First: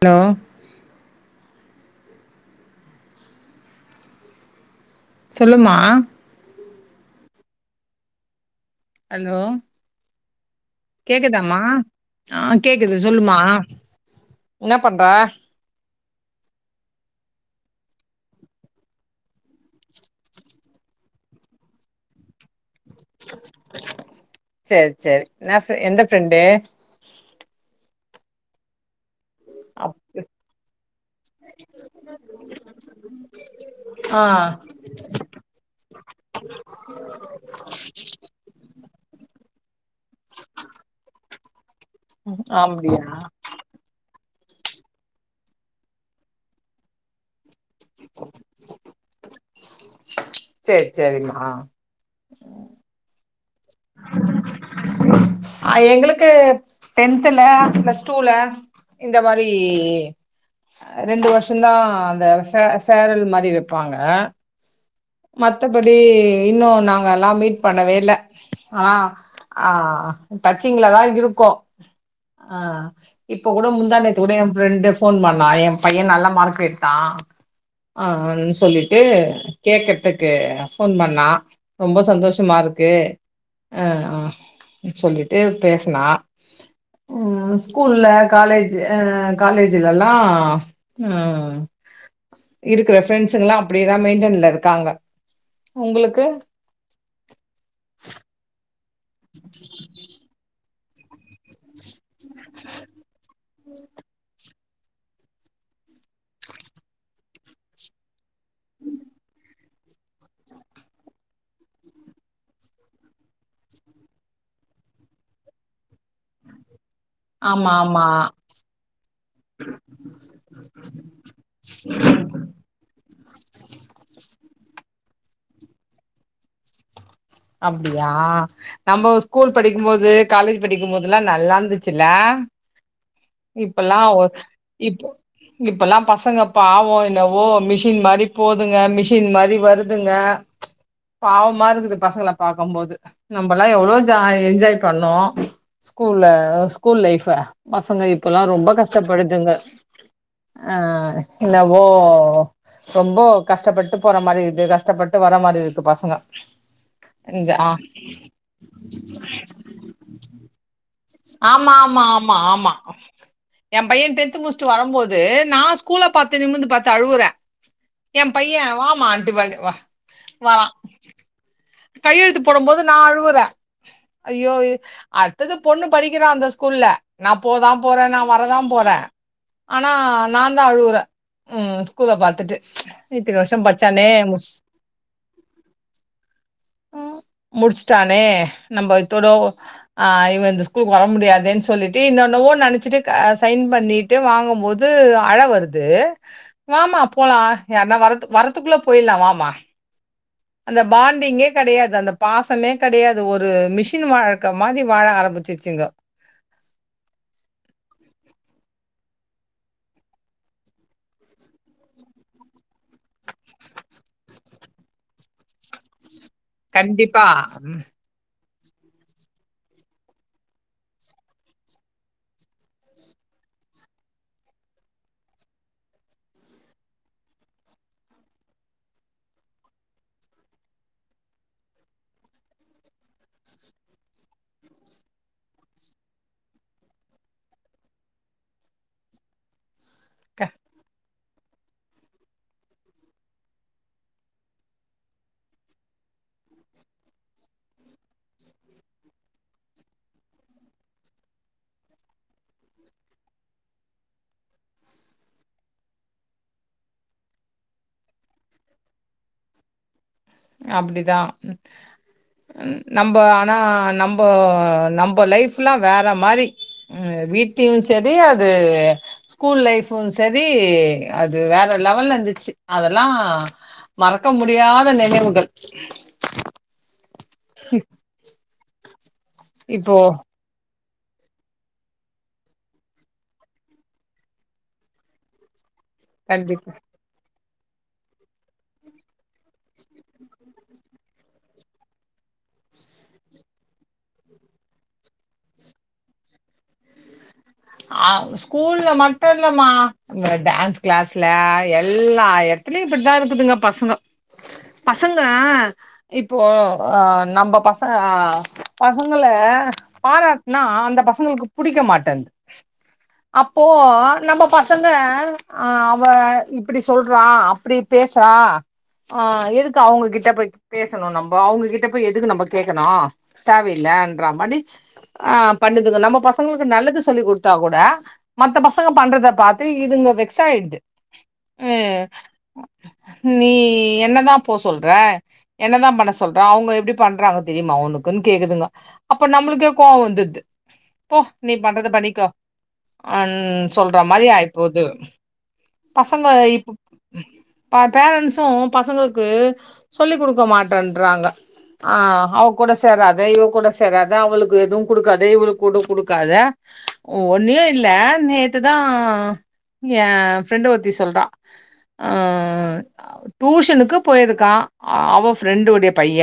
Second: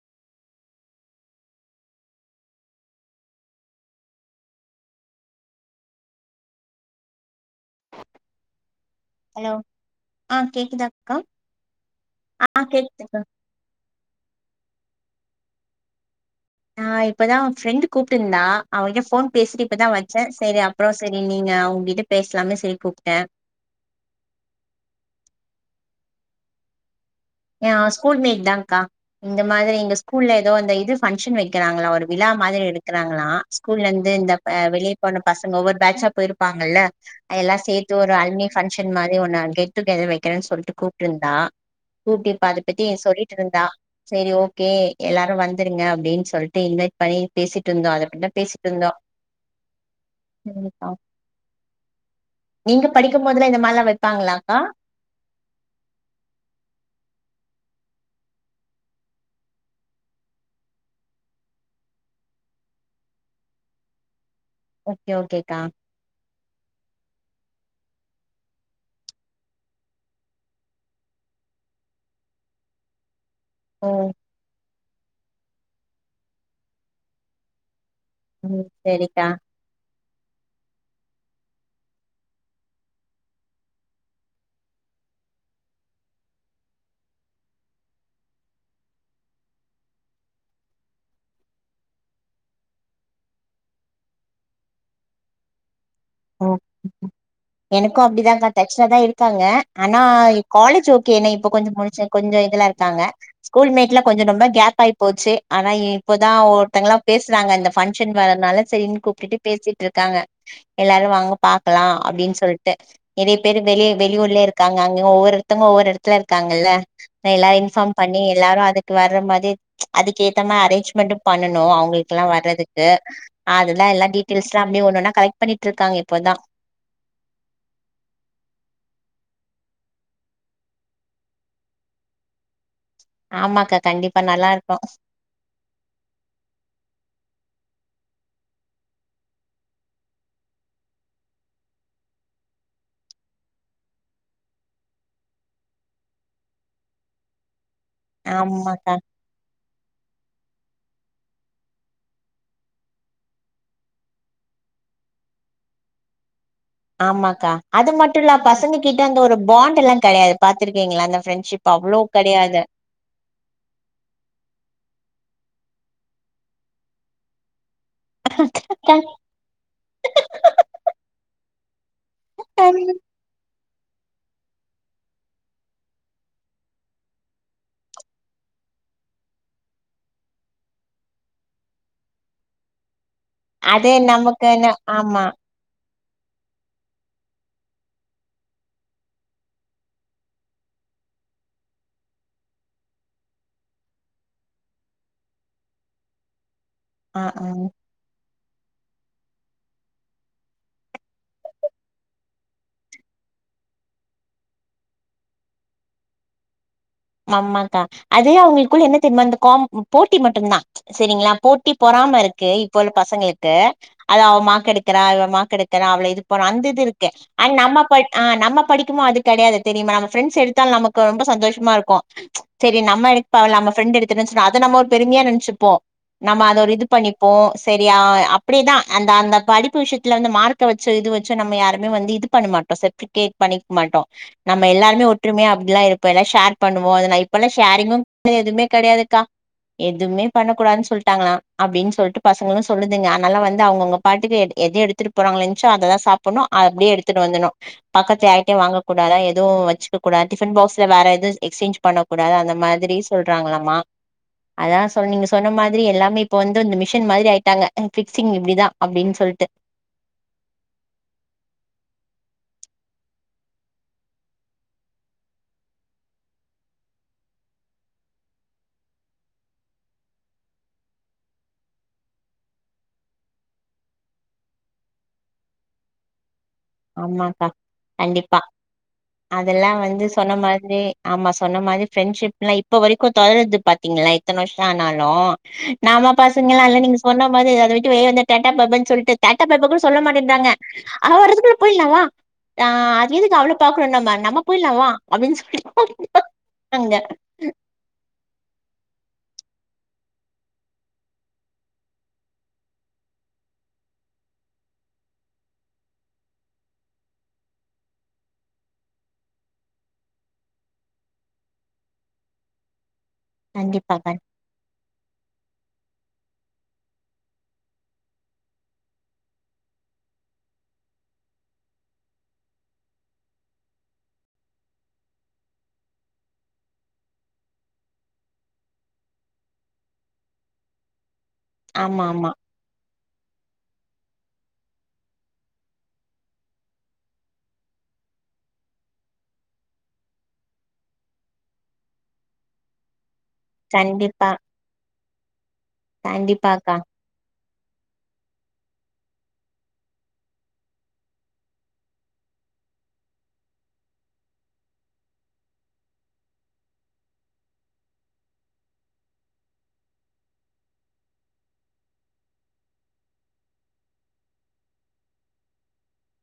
Hello சொல்லுமா hello ஆ கேக்குதா அக்கா கேக்குதாம ஆஹ் ஆ கேக்குது கேக்குதுக்கா சொல்லுமா பண்றே நான் இப்பதான் ஃப்ரெண்டு் கூப்பிட்டு இருந்தா அவகிட்ட போன் பேசிட்டு இப்பதான் வச்சேன் சரி அப்புறம் சரி நீங்க அவங்ககிட்ட பேசலாமே சரி சரி சரி நான் எந்த ஃபிரெண்டு ஏ ஸ்கூல் மேட் தான்க்கா இந்த மாதிரி எங்க ஸ்கூல்ல ஏதோ அந்த இது ஃபங்க்ஷன் வைக்கிறாங்களா ஒரு விழா மாதிரி எடுக்கிறாங்களாம் ஸ்கூல்ல இருந்து ஆ இந்த வெளியே போன பசங்க ஒவ்வொரு பேட்சா போயிருப்பாங்கல்ல அதெல்லாம் சேர்த்து ஒரு அல்மினி ஃபங்க்ஷன் மாதிரி கெட்டுகதர் மாதிரி இந்த வைக்கிறாங்கன்னு சொல்லி கூப்பிட்டு இருந்தா கூப்பிட்டு அத பத்தி அப்டியா எங்கிட்ட சொல்லிட்டு இருந்தா சரி ஓகே எல்லாரும் வந்துருங்க அப்படின்னு சொல்லிட்டு இன்வைட் பண்ணி பேசிட்டு இருந்தோம் அதை பற்றி தான் பேசிட்டு இருந்தோம் சரி சரிமா நீங்க படிக்கும் போது இந்த மாதிரி எல்லாம் வைப்பாங்களாக்கா ஆ எங்களுக்கு டென்தல பிளஸ் டூல இந்த மாதிரி ரெண்டு வருஷம்தான் அந்த சேரல் மாதிரி வைப்பாங்க ஓகே ஓகேக்கா மத்தபடி இன்னு நாங்கல்லா மீட் பண்ணவே இல்ல ஆ ஆ டச்சிங்லதா இருக்கோ ஆ இப்ப கூட ஓ முந்தானேத்து கூட ஏ பிரஎண்ட்ஸ் போன் பண்ணா ஏ பைய நல்ல மார்க் எடுத்தா அஹ்ஹனு ம் சொல்லிட்டு சரிக்கா கேக் த்துக்கு போன் பண்ணா ரொம்ப சந்தோஷமாருக்கு அ ஆ சொல்லிட்டு பேசனா உம் ஸ்கூல்ல காலேஜு ஆஹ் காலேஜலல்லா ம் இருக்கற பிரண்ட்ஸல்லா அப்டியேதா மெயின்டன்ல இருக்காங்க உங்களுக்கு ம் எனக்கு அப்டிதாக்கா பிரன்ஸ்ஸாதா இருக்காங்க ஆனால் ஏ காலே ட்ஸ் ஓகேன இப்ப கொஞ்ச முடிச் கொஞ்ச இதுல இருக்காங்க ஸ்கூல்மேட்ல கொஞ்ச ரொம்ப கேப் ஆயி போச்சு ஆனா இப்போதா ஒருத்தவங்கலா பேசுறாங்க இந்த பங்க்ஷன் வரறதுனாலு சரின்னு கூப்பிட்டு பேசிட்டுருக்காங்க எல்லாரு வாங்க பாக்கலா அப்படின்னு சொல்லிட்டு நெறைய பேர் வெளியே வெளியூர்லய இருக்காங்க அங்கங்க ஒவ்வொருத்துங்க ஒவ்வொரு எடத்துல இருக்காங்கல்ல எல்லாரு ஆமா இன்ஃபார்ம் ஆமா பண்ணி எல்லாரு அதுக்கு வர்ற மாரி அதுக்கு ஏத்த மாரி அரேஞ்ச்மெண்ட்டு பண்ணனு அவங்களுக்குல்லா வர்றதுக்கு அதுதலா எல்லா டீடெயில்ஸ்லா அப்டியே ஒன்னொன்னா கலெட் பண்ணிட்ருக்காங்க இப்போதா அப்டியா நம்போ ஸ்கூல் படிக்கும்மோது காலேஜ் படிக்குமோதுலா நல்லாந்துச்சுல ஆமாக்கா இப்பலா ஒ கண்டிப்பா நல்லா இருக்கு இப்போ இப்பலா பசங்க பாவ என்னவோ மிஷின் மாரி போதுங்க மிஷின் மாரி வருதுங்க பாவமா இருக்குது பசங்கள பாக்கும்போது நம்பலா எவ்ளோ ஜா என்ஜாய் பண்ணோ ஸ்கூல ஸ்கூல் லைஃப பசங்க இப்பலா ரொம்ப ஆமாக்கா கஷ்டப்படுதுங்க அ என்னவோ ரொம்ப கஷ்டப்பட்டு போற மாரி இருக்கு கஷ்டப்பட்டு வர மாரி இருக்கு பசங்க ஆமாக்கா இந்த ஆ அது மட்டுல்ல பசங்க கிட்ட அந்த ஒரு பாண்ட் எல்லா கெடையாது பாத்துருக்கிங்ளா ஆமா ஆமா ஆமா ஆமா எம் பைய டென்த் முடிச்ட்டு வரம்போது வந்து நா ஸ்கூல பாத்து நிமிந்து பாத்து அழுவுறே எம் பைய வாமான்ட்டு வ வா வா கையெழுத்து போடும் போது நா அழுவுறே ஐயோ அத்தது பொண்ணு படிக்கிறா அந்த ஸ்கூல்ல நா போதா போறே நா வரதா போறே ஆனா நாந்தா அழுகுறே ம் ஸ்கூல பாத்துட்டு அதே நமக்குன ஆமா முடிச்சுட்டானே நம்ம இத்தோட ஆ இவ இந்த ஸ்கூலுக்கு வர முடியாதேன் சொல்லிட்டு இன்னென்னவோ நெனைச்சிட்டு சைன் பண்ணிட்டு வாங்கும் போது அழ வருது வாமா ஆ போலா ஆ யார்னா வரத் வரத்துக்குள்ள போயிலா வா மா அந்த பாண் டிங்கே கெடையாது அந்த பாசமே கெடையாது ஒரு மிஷின் வாழ்க்க மாரி வாழ ஆரம்பிச்சிச்சுங்க ஆமாக்கா அது அவுங்ளுக்குள்ள என் ன தெரிமா இந்த காம் போட்டி மட்டுந்தா சரிங்ளா போட்டி பொறாம இருக்கு இப்போ உள்ள பசங்ளுக்கு அத அவ மார்க் எடுக்கறா இவ மார்க் எடுக்கறா அவள அப்புறோ அந்த இது இருக்கு கண்டிப்பா. அ நம்ம ம். போய் அ நம்ம.. படிக்குமா அது கிடையாது தெரியுமா நம்ம ஃப்ரெண்ஸ் எடுத்தால் நமக்கு ரொம்ப சந்தோஷமா இருக்கு சேரி நம்ம எடுத்தாலு நம்ம ஃப்ரெண்டு எடுத்துட்டனு சொ அத நம்ம ஒரு பெருமையா நென்சுப்போ நம்ம அத ஒரு இது பண்ணிப்போ சரியா அப்டிதா அந்த அந்த படிப்பு விஷயத்துல வந்து மார்க வச்சு இது வச்சு நம்ம யாருமே வந்து இது பண்ண மாட்டோ சர்ட்பிகேட் பண்ணிக்க மாட்டோ நம்ம எல்லாருமே ஒற்றுமையா அப்படிலா இருப்போ எல்லா ஷேர்.. பண்ணுவோ அது நா இப்பெல்லா ஷேரிங்கும் எதுவுமே கிடையாதுக்கா. எதுமே க பண்ணக்கூடாதுனு சொல்.. ட்டாங்களா அப்படின்னு சொல்ட்டு பசங்களூ சொல்லுதுங்க அதனால வந்து அவங்கவுங்க பாட்டுக்கு எத எடுத்துட்டு போறாங்க லன்ச்சோ அதைதா சாப்புட்ணூ அப்படியே எடுத்துட்டு வந்துணூ பக்கத்து யார்டியம் வாங்க கூடாதா எதுவூ வச்சுக்க கூடாது டிஃபன் பாக்ஸ்ல வேற எது.. எக்ஸ்சேஞ்ச் பண்ணக்கூடாது அந்த மாதிரி சொல்றாங்களாமா அதா சொல் நீங்க சொன்ன மாதிரி எல்லாமே இப்போ வந்து இந்த மிஷின் மாதிரி ஆயிட்டாங்க ஃபிக்சிங் இப்படிதா அப்டின்னு சொல்ட்டு. அப்படிதா நம்போ ஆனா நம்போ நம்போ லைஃப்ல்லா வேற மாரி வீட்டில் சரி அது ஸ்கூல் லைஃபும் சரி அது வேற லெவல்ல இருந்துச்சு அதெல்லா மறக்க முடியாத நினைவு. [inaudible] ஆமாக்கா கண்டிப்பா. அதெல்லா இப்போ வந்து சொன்ன மார் [unintelligible] ஆமா சொன்ன மாரி ஃப்ரெண்ட்ஷிப் எல்லா இப்ப வரைக்கு தொடருது பாத்தீங்களா எத்தன வருஷோ ஆனாலூ நாம பசங்கங்களா கண்டிப்பா. இல்ல நீங்க சொன்ன.. அத விட்டு வெளிய வந்து டா டா பா பாய் சொல்டு டா டா பா பாய் கூட சொல்ல மாட்டின்டாங்க அவ வர்றதுக்குள்ள போயிலாவா ஹ அது எதுக்கு அவள பாக்குறோ நம்ம நம்ம போயிலா வா அப்டின்னு சொல்லி. அஹ் ஸ்கூல்ல மட்டு இல்லமா இந்த டான்ஸ் கிளாஸ்ல எல்லா எட்த்துலயு இப்படித்தா இருக்குதுங்க பசங்கோ பசங்க இப்போ அஹ் நம்ம பச அ பசங்கள பாராட்னா அந்த பசங்களுக்கு புடிக்க மாட்ன்து அப்போ கண்டிப்பாக்கா நம்ம பஸ் பசங்க ஆஹ அவ இப்படி சொல்றா அப்படி பேசுறா ஆஹ எதுக்கு அவங்ககிட்ட போய் பேசணு நம்ம அவங்ககிட்ட போய் எதுக்கு நம்ம கேட்கணு தேவையில்ல என்ற மாரி ஆஹ பண்ணுதுக நம்ம பசங்களுக்கு நல்லது சொல்லி குடு கூட மத்த பசங்க பண்றத பாத்து இதுங்கோ வெக்ஸ்சாயிடுது ஆமா ஆமா நீ என்னதா போ சொல்ற என்னதா பண்ண சொல்ற அவுங்க எப்படி பண்றாங்க தெரியுமா உனக்குன்னு கேக்குதுங்க அப்போ நம்மள்க்கே கோவோ வந்துது போ நீ பண்றத பண்ணிக்கோ அஹம் சொல்ற மாதிரி கண்டிப்பா ஆய் போது பசங்க கண்டிப்பாக்கா இப்போ ப பேரண்ட்ஸும் பசங்களுக்கு சொல்லி் குடுக்க மாட்டன்றாங்க ஆஹ் அவ கூட சேராத இவ கூட சேராத அவளுக்கு எதுவும் குடுக்காத இவளுக்கு குட குடுக்காத ஒன்னுயு இல்ல நேத்துதா ஏ ஃப்ரெண்ட ஒர்தி சொல்றா ன்ஹ் டூஷனுக்கு போயிருக்கா அவ ஃப்ரெண்டு உடைய பைய்ய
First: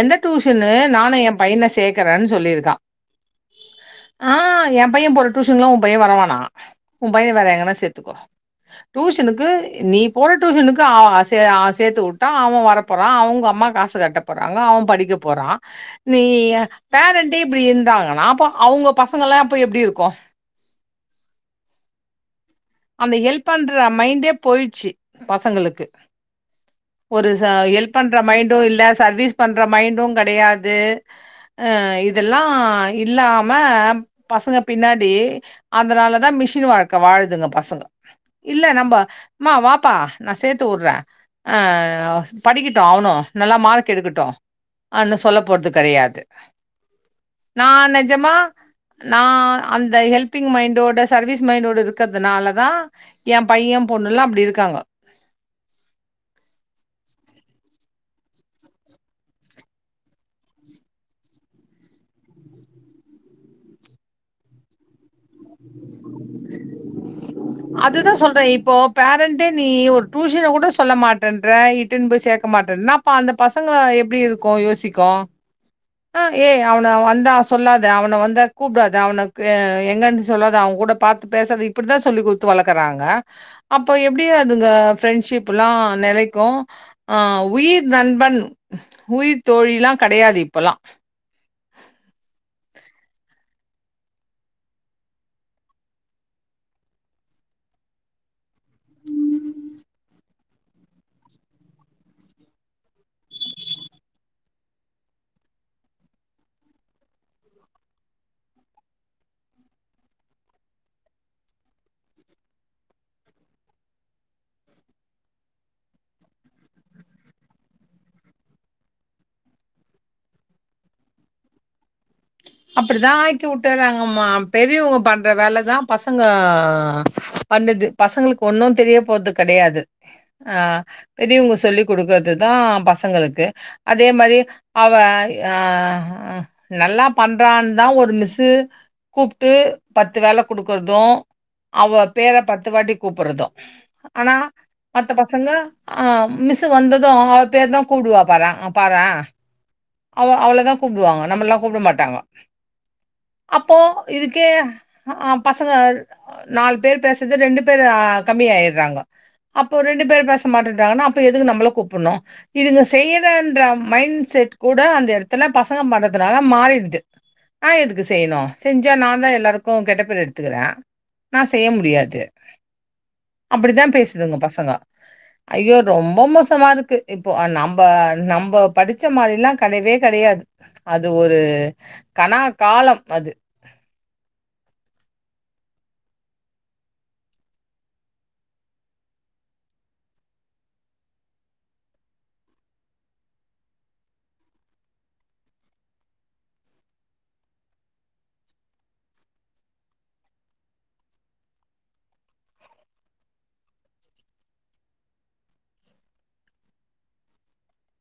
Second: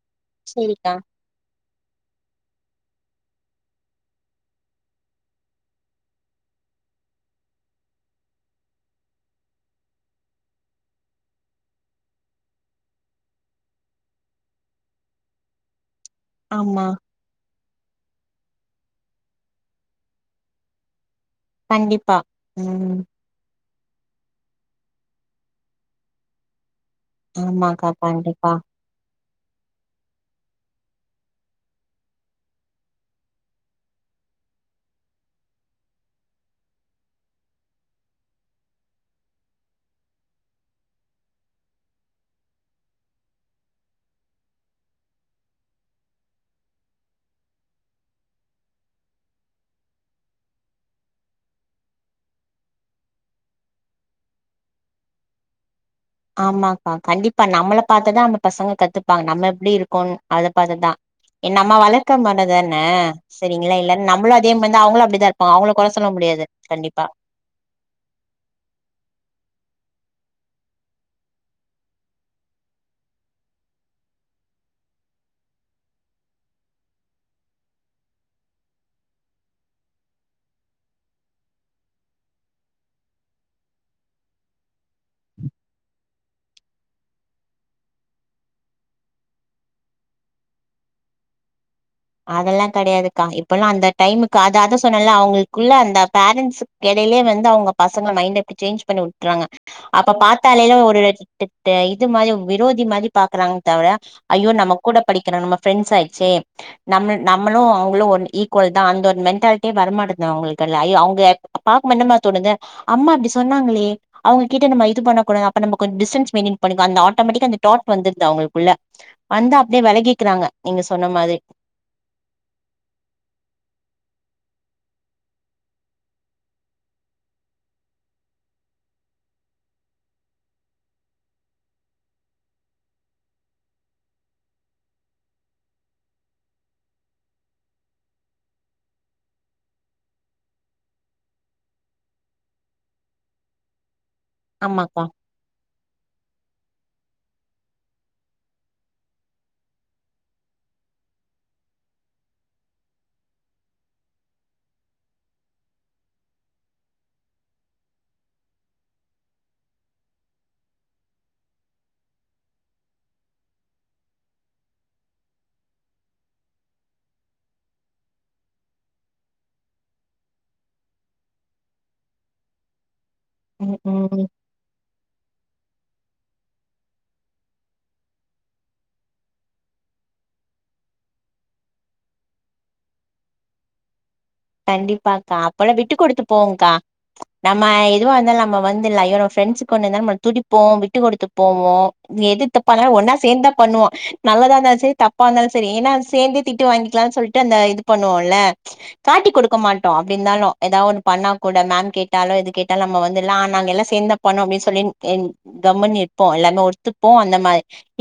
எந்த டூஷன்னு சேரிக்கா நானூ எ பையன சேக்கறனு சொல்லியிருக்கா ஆஹ் என் பையன் போற டூஷன்ல்லா ஊ பைய்ய வருவானா உஊ பைய்யன வேர எங்கன்னா சேர்த்துக்கோ டூஷ்சுனுக்கு நீ போற டூஷ்சுனுக்கு அ சே அ சேத்து வுட்டா அவ வர போறா அவுங்க அம்மா காசு கட்ட போறா அவன் படிக்க போறா நீ எ ஆமா பேறண்டி இப்டி இருந்தாங்கன்னா அப்போ அவுங்க பசங்கல்லா அப்போ எப்டி இருக்கூ கண்டிப்பா ம் அந்த ஹெல்ப் பன்ற மைண்டே போய்ட்சி பசங்களுக்கு ஒரு ச ஆமாக்கா எல்ப் பண்ற கண்டிப்பா மைண்டு இல்ல சர்வீஸ் பண்ற மைண்டு கெடையாது இதெல்லா இல்லாம பசங்க பின்னாடி அதனாலதா மிஷின் வாழ்க்க வாழுதுங்க பசங்க இல்ல நம்பா மா வாப்பா நா சேர்த்து உட்றே அ ஹாஸ் படிக்கிட்டு அவ்னு நல்லா மார்க் எடுக்கட்டு அன்னு சொல்ல போற்து கெடையாது நா நெஜமா நா அந்த ஹெல்பிங் மைண்டோட சர்வீஸ் மைண்டோட இருக்கத் தனாலதா என் பையெ பொண்ணுல்லா அப்டி இருக்காங்க ஆமாக்கா கண்டிப்பா நம்மள பாத்துதா அந்த பசங்க கத்துப்பாங்க நம்ம எப்டி இருக்கோன் அத பாத்துதா நம்ம வளக்கமானதான சரிங்ளா இல்லன் நம்மளு அதே மாருந்தா அவுங்குளு அப்பிடிதா இருப்பாங்க அவுங்கள கொற சொல்ல முடியாது கண்டிப்பா அதுதா சொல்றே இப்போ பேரண்ட்டே நீ ஒரு டியூஷன் கூட சொல்ல மாட்டன்ற இட்டுனு போய் சேக்க மாட்டேன்னா அப்ப அந்த பசங்க எப்டி இருக்கு யோசிக்கு ஆ ஏய் அவன வந்தா சொல்லாத அவன வந்தா கூப்டாத அவுனுக்கு எங்கன் சொல்லாத அவங்கூட பாத்து பேசாத இப்டிதா சொல்லி குடு த்து வளக்கறாங்க அப்ப எப்டி அதுங்க ஃபிரண்டஷிப்லா நெலைக்கு ஆ உயிர் நண்பன் உயிர் தோழிலா கெடையாது இப்பல்லா அதெல்லா கெடையாதுக்கா இப்பல்லா அந்த டைமுக்கு அத அத சொன்னல அவுங்ளுக்குள்ள அந்த பேரண்ட்ஸுக்கு எடையிலயே வந்து அவங்க பசங்க மைண்ட சேன்ச் பண்ணி உட்றாங்க அப்ப பாத்தாலே ஒரு இது மாரி விரோதி மாரி பாக்கறாங்க தவர ஐயோ நம்ம கூட படிக்கிற நம்ம ஃப்ரெண்ட்ஸ் ஆச்சே நம்ம நம்மளு அவங்களு ஒன் ஈக்வல்தா அந்த ஒரு மென்டாலிட்டியே வரமாட்டங்து அவுங்ளுக்கெல்லா ஐயோ அவுங்க பாக்கமோ என்னமா தோணுது அம்மா அப்பிடி சொன்னாங்களே அவங்க கிட்ட நம்ம இது பண்ணக்கூடாது அப்ப நம்ம கொஞ்ச டிஸ்டன்ஸ் மெயின்டன் பண்ணிக்வோ அந்த ஆட்டோமேட்டிக்கா அந்த டாட் வந்துருது அவங்ளுக்குள்ள வந்து அப்டியே வெலகிக்கறாங்க நீங்க சொன்ன மாதிரி அப்பிடிதா ஆக்கி உட்டர்றாங்கம்மா பெரியவ்ங்க பண்ற வேலதா பசங்க பண்ணுது பசங்களுக்கு ஒன்னு தெரிய போறது கெடையாது ஆ பெரியவுங்க சொல்லி குடுக்கறதுதா பசங்களுக்கு அதே மாரி அவ அ நல்லா பண்றான்தா ஒரு மிஸ்ஸு கூப்டு பத்து வேல குடுக்குறது அவ பேர பத்து வாட்டி கூப்பர்றது ஆனா ஆமாக்கா மத்த பசங்க ஆ மிஸ்ஸு வந்தது அவ பேரதா கூப்டுவா பாரே ஆ பாரே அவ அவளதா கூப்டுவாங்க நம்ளலா கூப்ட மாட் டாங்க அப்போ இதுக்கே அ பசங்க நாலு பேர் பேசறது ரெண்டு பேரா கமி ஆயர்றாங்க அப்ப ரெண்டு பேர் பேச மாட்டன்றாங்கனா அப்ப எதுக்கு நம்மள கூப்புண்ணு இதுங்க செய்யறேன்ற மைன்ட்செட் கூட அந்த எடத்துல பசங்க பண்றதுனால மாறிடுது நா எதுக் செய்னு செஞ்சா நாந்தா எல்லாருக்கு கெட்ட பேர் எடுத்துக்கறே நா செய்ய முடியாது ம் அப்பிடித்தா ம் பேசுதுங்க பசங்க ஐயோ ரொம்ப மோசமா இருக்கு இப்போ நம்ப நம்ப படிச்ச மாரிலா கெடையவே கெடையாது அது ஒரு கனா காலம் அது கண்டிப்பாக்கா அப்பல்லா விட்டு குடுத்து போவோங்க்கா நம்ம எதுவா இருந்தாலு நம்ம வந்துலா எ ஃப்ரெண்ட்ஸுக்கு ஒண்ணுனாலு நம்ம துடிப்போ விட்டு குடுத்து போவோ எது தப்பா இருந்தாலு ஒன்னா சேந்துதா பண்ணுவோ நல்லதா இருந்தாலு சரி தப்பா இருந்தாலு சரி ஏனா சேந்தே திட்டு வாங்கிக்லான் சொல்ட்டு அந்த இது பண்ணுவோல்ல காட்டி குடுக்க மாட்டோ அப்டிருந்தாலு எதா ஒன்னு பண்ணா கூட மேம் கேட்டாலு எது கேட்டாலு நம்ம வந்துலா நாங்க எல்லா சேந்துதா பண்ணோ அப்டின் சொல்லி கம்முன் இருப்போ எல்லாமே ஒர்த்துப்போ அந்த மா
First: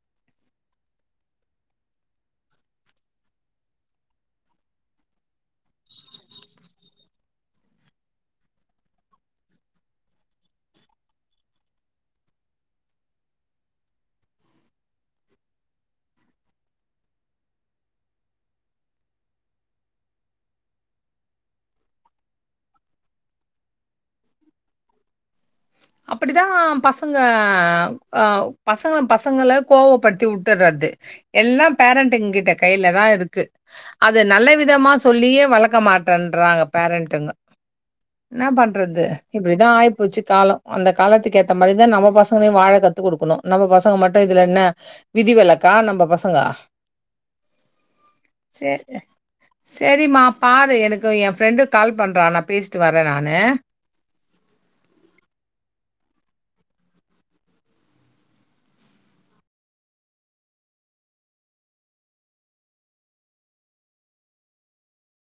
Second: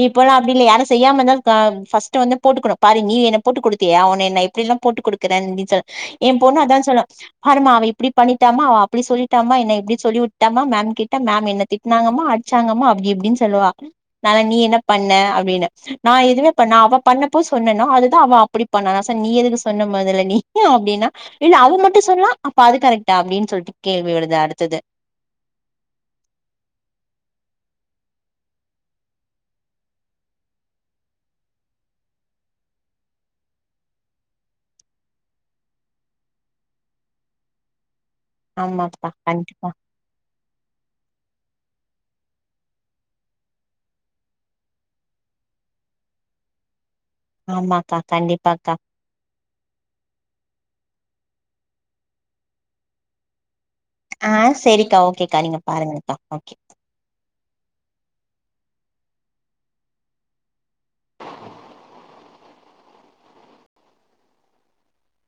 இப்போலா அப்டியில்ல யாரு செய்யாம இருந்தால க ஃபஸ்ட்டு வந்து போட்டுக்கணு பாரு நீ என்ன போட்டு குடுத்தியா உனை நா எப்டியெல்லா போட்டு குடுக்குறேன் அப்டின் சொ எம் பொண்ணு அதா சொல்லு பாருமா அவ இப்பிடி பண்ணிட்டாமா அவ அப்புடி சொல்லிட்டாமா என்ன இப்பிடி சொல்லி வுட்டாமா மேம் கிட்ட மேம் என்ன திட்னாங்கமா அட்ச்சாங்கமா அப்டி இப்டினு சொல்லுவா நானா நீ என்ன பண்ண அப்டின்ன நா எதுவே பண்ண அவ பண்ணப்போ சொன்னனோ அதுதா அவ அப்பிடி பண்ணா நா சொன்ன நீ எதுக்கு சொன்ன மொதல்ல நீ ஏ அப்டின்னா இல்ல அவ மட்டு சொல்லா அப்ப அது கரெக்டா அப்டின் சொல்ட்டு கேள்வி வருது அடுத்தது அப்பிடிதா பசங்க ஆ பசங்க பசங்கள கோவப்படுத்தி உட்டுர்றது எல்லா பேரண்ட்டுங்க கிட்ட கைலதா இருக்கு அது நல்ல விதமா சொல்லியே வளக்க மாட்டன்றறாங்க பேரண்ட்டுங்க என்ன பண்றது ஆமாப்பா இப்படிதா கண்டிப்பா ஆயிப்போச்சு காலோ காலத்துக்கு ஏத்த மாதிரிதா நம்ம பசங்களையு வாழ கத்து குடுக்கணு. நம்ம பசங்க மட்டு இதுல என்ன விதி விலக்கா நம்ம பசங்கோ.. ஆமாக்கா கண்டிப்பாக்கா சேரி சேரிமா பாரு எனக் இதோ என் ஃப்ரெண்டு கால் பண்றா. நா பேசிட்டு வர்ர நானூ.. ஆஹ் சேரிக்கா ஓகேக்கா நீங்க பாருங்கக்கா ஓகே.